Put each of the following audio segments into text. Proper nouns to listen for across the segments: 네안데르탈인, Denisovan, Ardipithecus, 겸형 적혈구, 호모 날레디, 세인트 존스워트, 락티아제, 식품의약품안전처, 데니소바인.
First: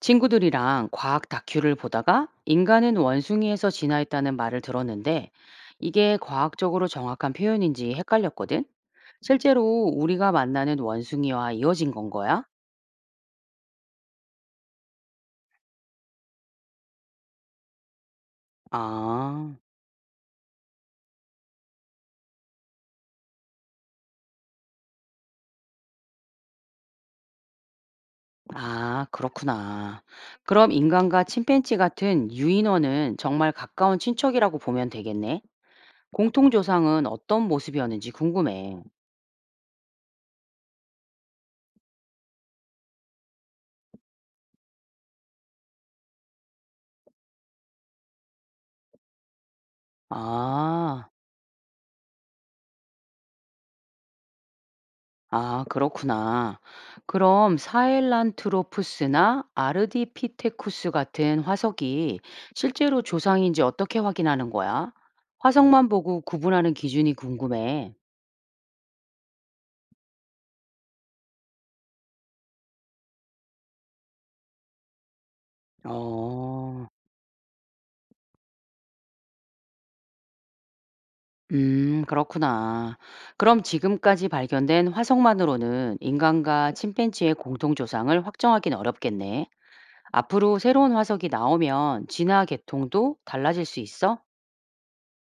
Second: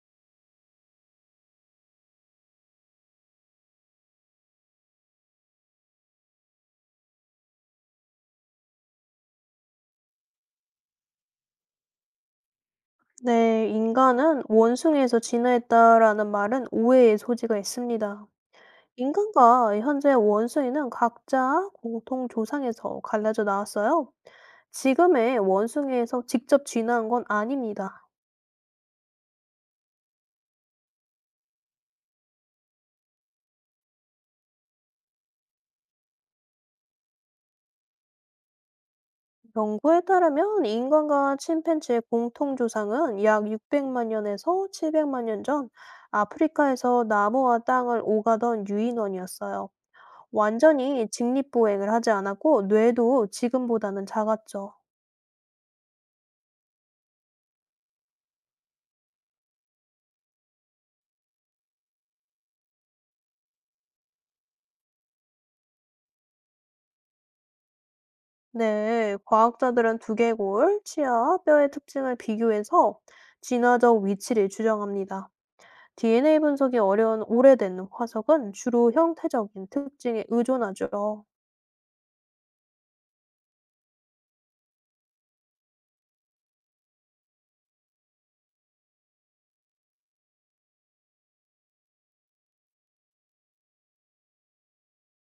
친구들이랑 과학 다큐를 보다가 인간은 원숭이에서 진화했다는 말을 들었는데 이게 과학적으로 정확한 표현인지 헷갈렸거든? 실제로 우리가 만나는 원숭이와 이어진 건 거야? 네, "인간은 원숭이에서 진화했다."라는 말은 오해의 소지가 있습니다. 아, 인간과 현재 원숭이는 각자 공통 조상에서 갈라져 나왔어요. 지금의 원숭이에서 직접 진화한 건 아닙니다. 아, 그렇구나. 그럼 인간과 침팬지 같은 유인원은 정말 가까운 친척이라고 보면 되겠네? 공통조상은 어떤 모습이었는지 궁금해. 연구에 따르면 인간과 침팬지의 공통 조상은 약 600만 년에서 700만 년 전 아프리카에서 나무와 땅을 오가던 유인원이었어요. 완전히 아. 직립보행을 하지 않았고 뇌도 지금보다는 작았죠. 아, 그렇구나. 그럼 사헬란트로푸스나 아르디피테쿠스 같은 화석이 실제로 조상인지 어떻게 확인하는 거야? 화석만 보고 구분하는 기준이 궁금해. 네, 과학자들은 두개골, 치아, 뼈의 특징을 비교해서 진화적 위치를 추정합니다. DNA 분석이 어, 어려운 오래된 화석은 주로 형태적인 특징에 의존하죠. 그렇구나. 그럼 지금까지 발견된 화석만으로는 인간과 침팬지의 공통 조상을 확정하긴 어렵겠네. 앞으로 새로운 화석이 나오면 진화 계통도 달라질 수 있어?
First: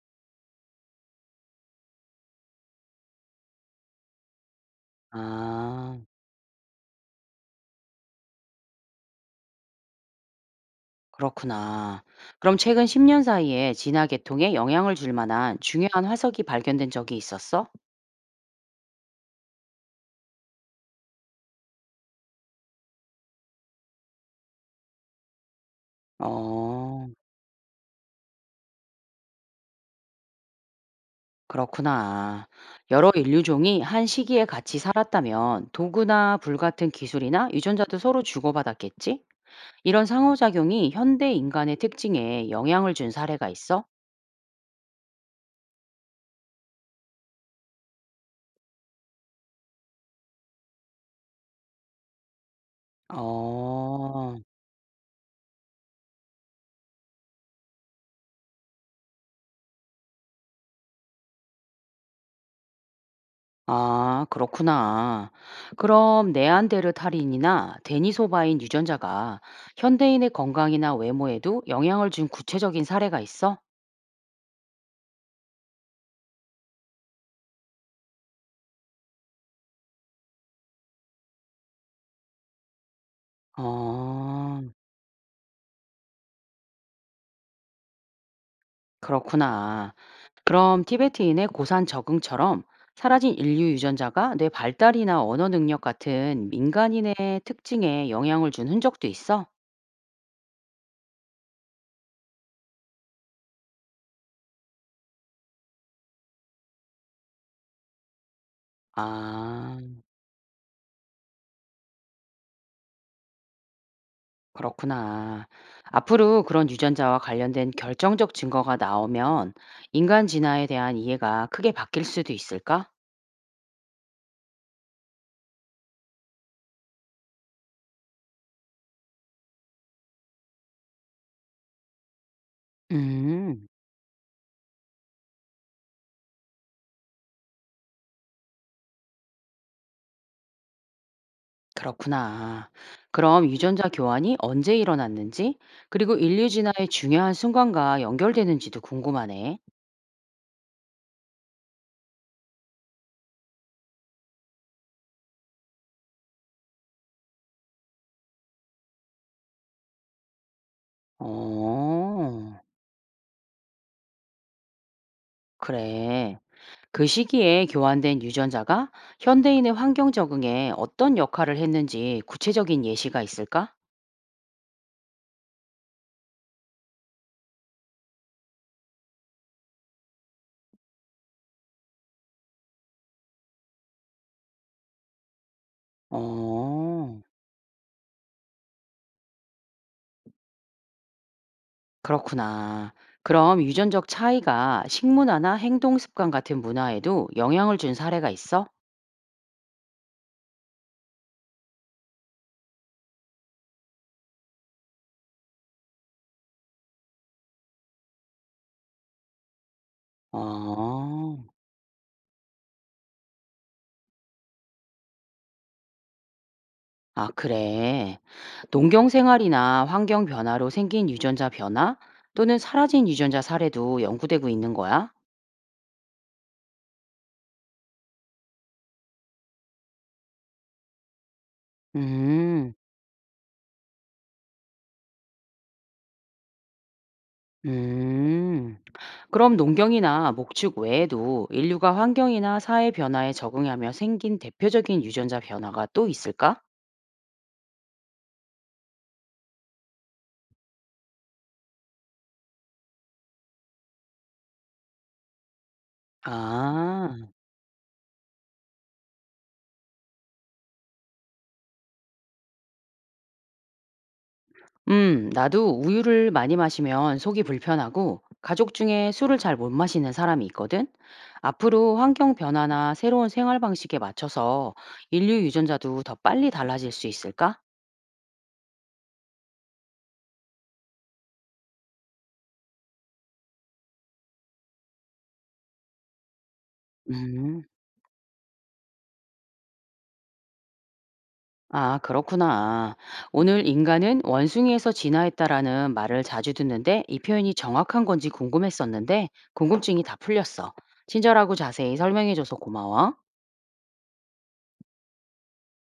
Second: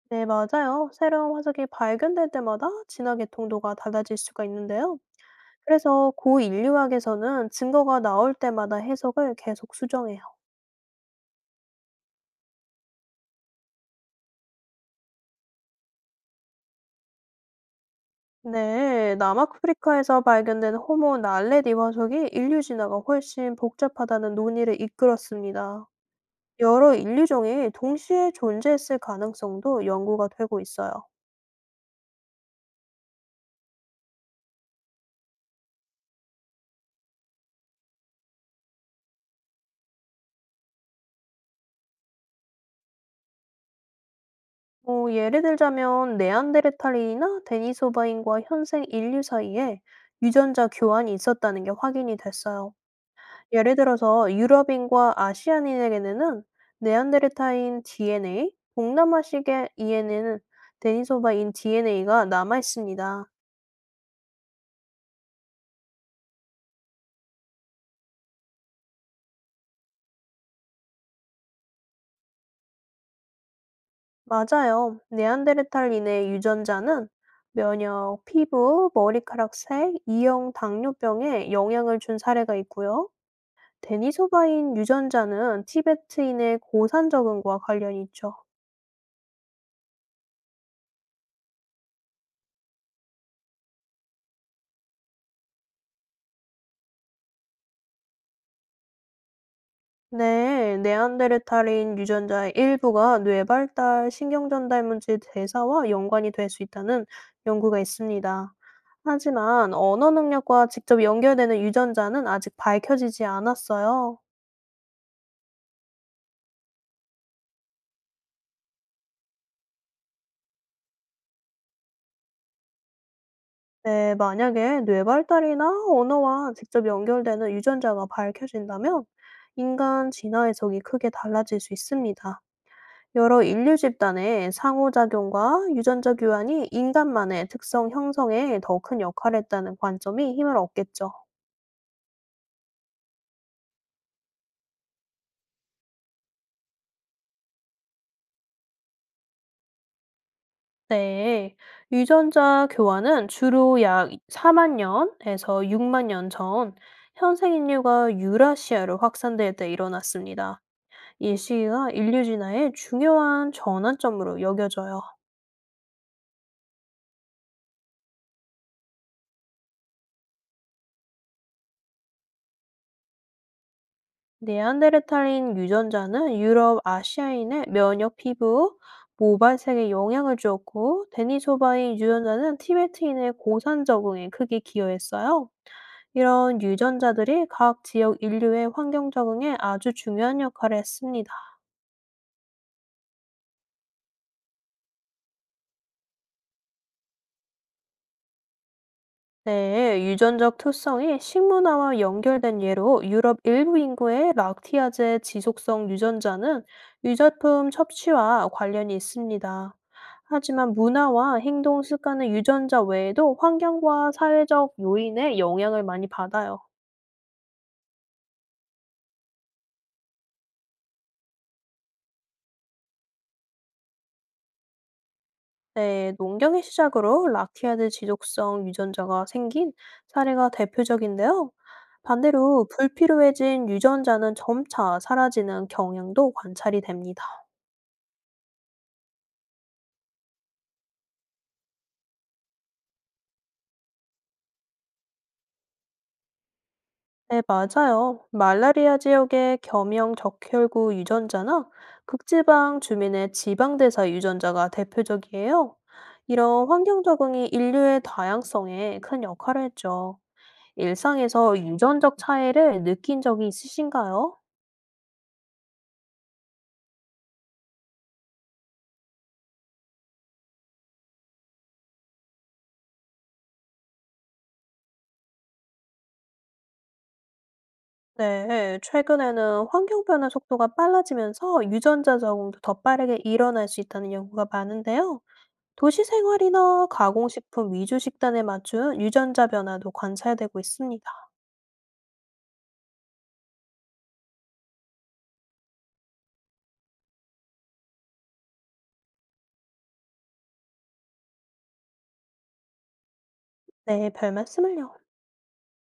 네, 맞아요. 새로운 화석이 발견될 때마다 진화 계통도가 달라질 수가 있는데요. 아. 그래서 고인류학에서는 증거가 나올 때마다 해석을 계속 수정해요. 그렇구나. 그럼 최근 10년 사이에 진화 계통에 영향을 줄 만한 중요한 화석이 발견된 적이 있었어? 네, 남아프리카에서 발견된 호모 날레디 화석이 인류 진화가 훨씬 복잡하다는 논의를 이끌었습니다. 여러 어, 인류종이 동시에 존재했을 가능성도 연구가 되고 있어요. 그렇구나. 여러 인류종이 한 시기에 같이 살았다면 도구나 불 같은 기술이나 유전자도 서로 주고받았겠지? 이런 상호작용이 현대 인간의 특징에 영향을 준 사례가 있어? 뭐, 예를 들자면 네안데르탈인이나 데니소바인과 현생 인류 사이에 유전자 교환이 있었다는 게 확인이 됐어요. 예를 들어서 어. 유럽인과 아시아인에게는 네안데르탈인 DNA, 동남아식의 이에는 데니소바인 DNA가 남아 있습니다. 아, 그렇구나. 그럼 네안데르탈인이나 데니소바인 유전자가 현대인의 건강이나 외모에도 영향을 준 구체적인 사례가 있어? 맞아요. 네안데르탈인의 유전자는 면역, 피부, 머리카락 색, 이형 당뇨병에 영향을 준 사례가 있고요. 어, 데니소바인 유전자는 티베트인의 고산 적응과 관련이 있죠. 그렇구나. 그럼 티베트인의 고산 적응처럼 사라진 인류 유전자가 뇌 발달이나 언어 능력 같은 민간인의 특징에 영향을 준 흔적도 있어? 네, 네안데르탈인 유전자의 일부가 뇌 발달, 신경 전달 문제 대사와 연관이 될 수 있다는 연구가 있습니다. 하지만 아. 언어 능력과 직접 연결되는 유전자는 아직 밝혀지지 않았어요. 그렇구나. 앞으로 그런 유전자와 관련된 결정적 증거가 나오면 인간 진화에 대한 이해가 크게 바뀔 수도 있을까? 네, 만약에 뇌 발달이나 언어와 직접 연결되는 유전자가 밝혀진다면 인간 진화 해석이 크게 달라질 수 있습니다. 여러 음, 인류 집단의 상호작용과 유전자 교환이 인간만의 특성 형성에 더 큰 역할을 했다는 관점이 힘을 얻겠죠. 그렇구나. 그럼 유전자 교환이 언제 일어났는지, 그리고 인류 진화의 중요한 순간과 연결되는지도 궁금하네. 네. 유전자 교환은 주로 약 4만 년에서 6만 년 전 현생 인류가 유라시아로 확산될 때 일어났습니다. 이 시기가 인류 어, 진화의 중요한 전환점으로 여겨져요. 그래. 그 시기에 교환된 유전자가 현대인의 환경 적응에 어떤 역할을 했는지 구체적인 예시가 있을까? 네안데르탈인 유전자는 유럽 아시아인의 면역 피부, 모발색에 영향을 주었고, 데니소바인 유전자는 티베트인의 고산 적응에 크게 기여했어요. 이런 어. 유전자들이 각 지역 인류의 환경 적응에 아주 중요한 역할을 했습니다. 그렇구나. 그럼 유전적 차이가 식문화나 행동 습관 같은 문화에도 영향을 준 사례가 있어? 네, 유전적 특성이 식문화와 연결된 예로 유럽 일부 인구의 락티아제 지속성 유전자는 유제품 섭취와 관련이 있습니다. 하지만 문화와 어, 행동 습관의 유전자 외에도 환경과 사회적 요인에 영향을 많이 받아요. 아, 그래. 농경 생활이나 환경 변화로 생긴 유전자 변화 또는 사라진 유전자 사례도 연구되고 있는 거야? 네, 농경의 시작으로 락티아제 지속성 유전자가 생긴 사례가 대표적인데요. 반대로 음, 불필요해진 유전자는 점차 사라지는 경향도 관찰이 됩니다. 음. 그럼 농경이나 목축 외에도 인류가 환경이나 사회 변화에 적응하며 생긴 대표적인 유전자 변화가 또 있을까? 네, 맞아요. 말라리아 지역의 겸형 적혈구 유전자나 극지방 주민의 지방대사 유전자가 대표적이에요. 이런 환경 아. 적응이 인류의 다양성에 큰 역할을 했죠. 일상에서 유전적 차이를 느낀 적이 있으신가요? 나도 우유를 많이 마시면 속이 불편하고 가족 중에 술을 잘 못 마시는 사람이 있거든. 앞으로 환경 변화나 새로운 생활 방식에 맞춰서 인류 유전자도 더 빨리 달라질 수 있을까? 네, 최근에는 환경 변화 속도가 빨라지면서 유전자 적응도 더 빠르게 일어날 수 있다는 연구가 많은데요. 도시 생활이나 음, 가공식품 위주 식단에 맞춘 유전자 변화도 관찰되고 있습니다. 아, 그렇구나. 오늘 인간은 원숭이에서 진화했다라는 말을 자주 듣는데 이 표현이 정확한 건지 궁금했었는데 궁금증이 다 풀렸어. 친절하고 자세히 설명해줘서 고마워. 네, 별 말씀을요.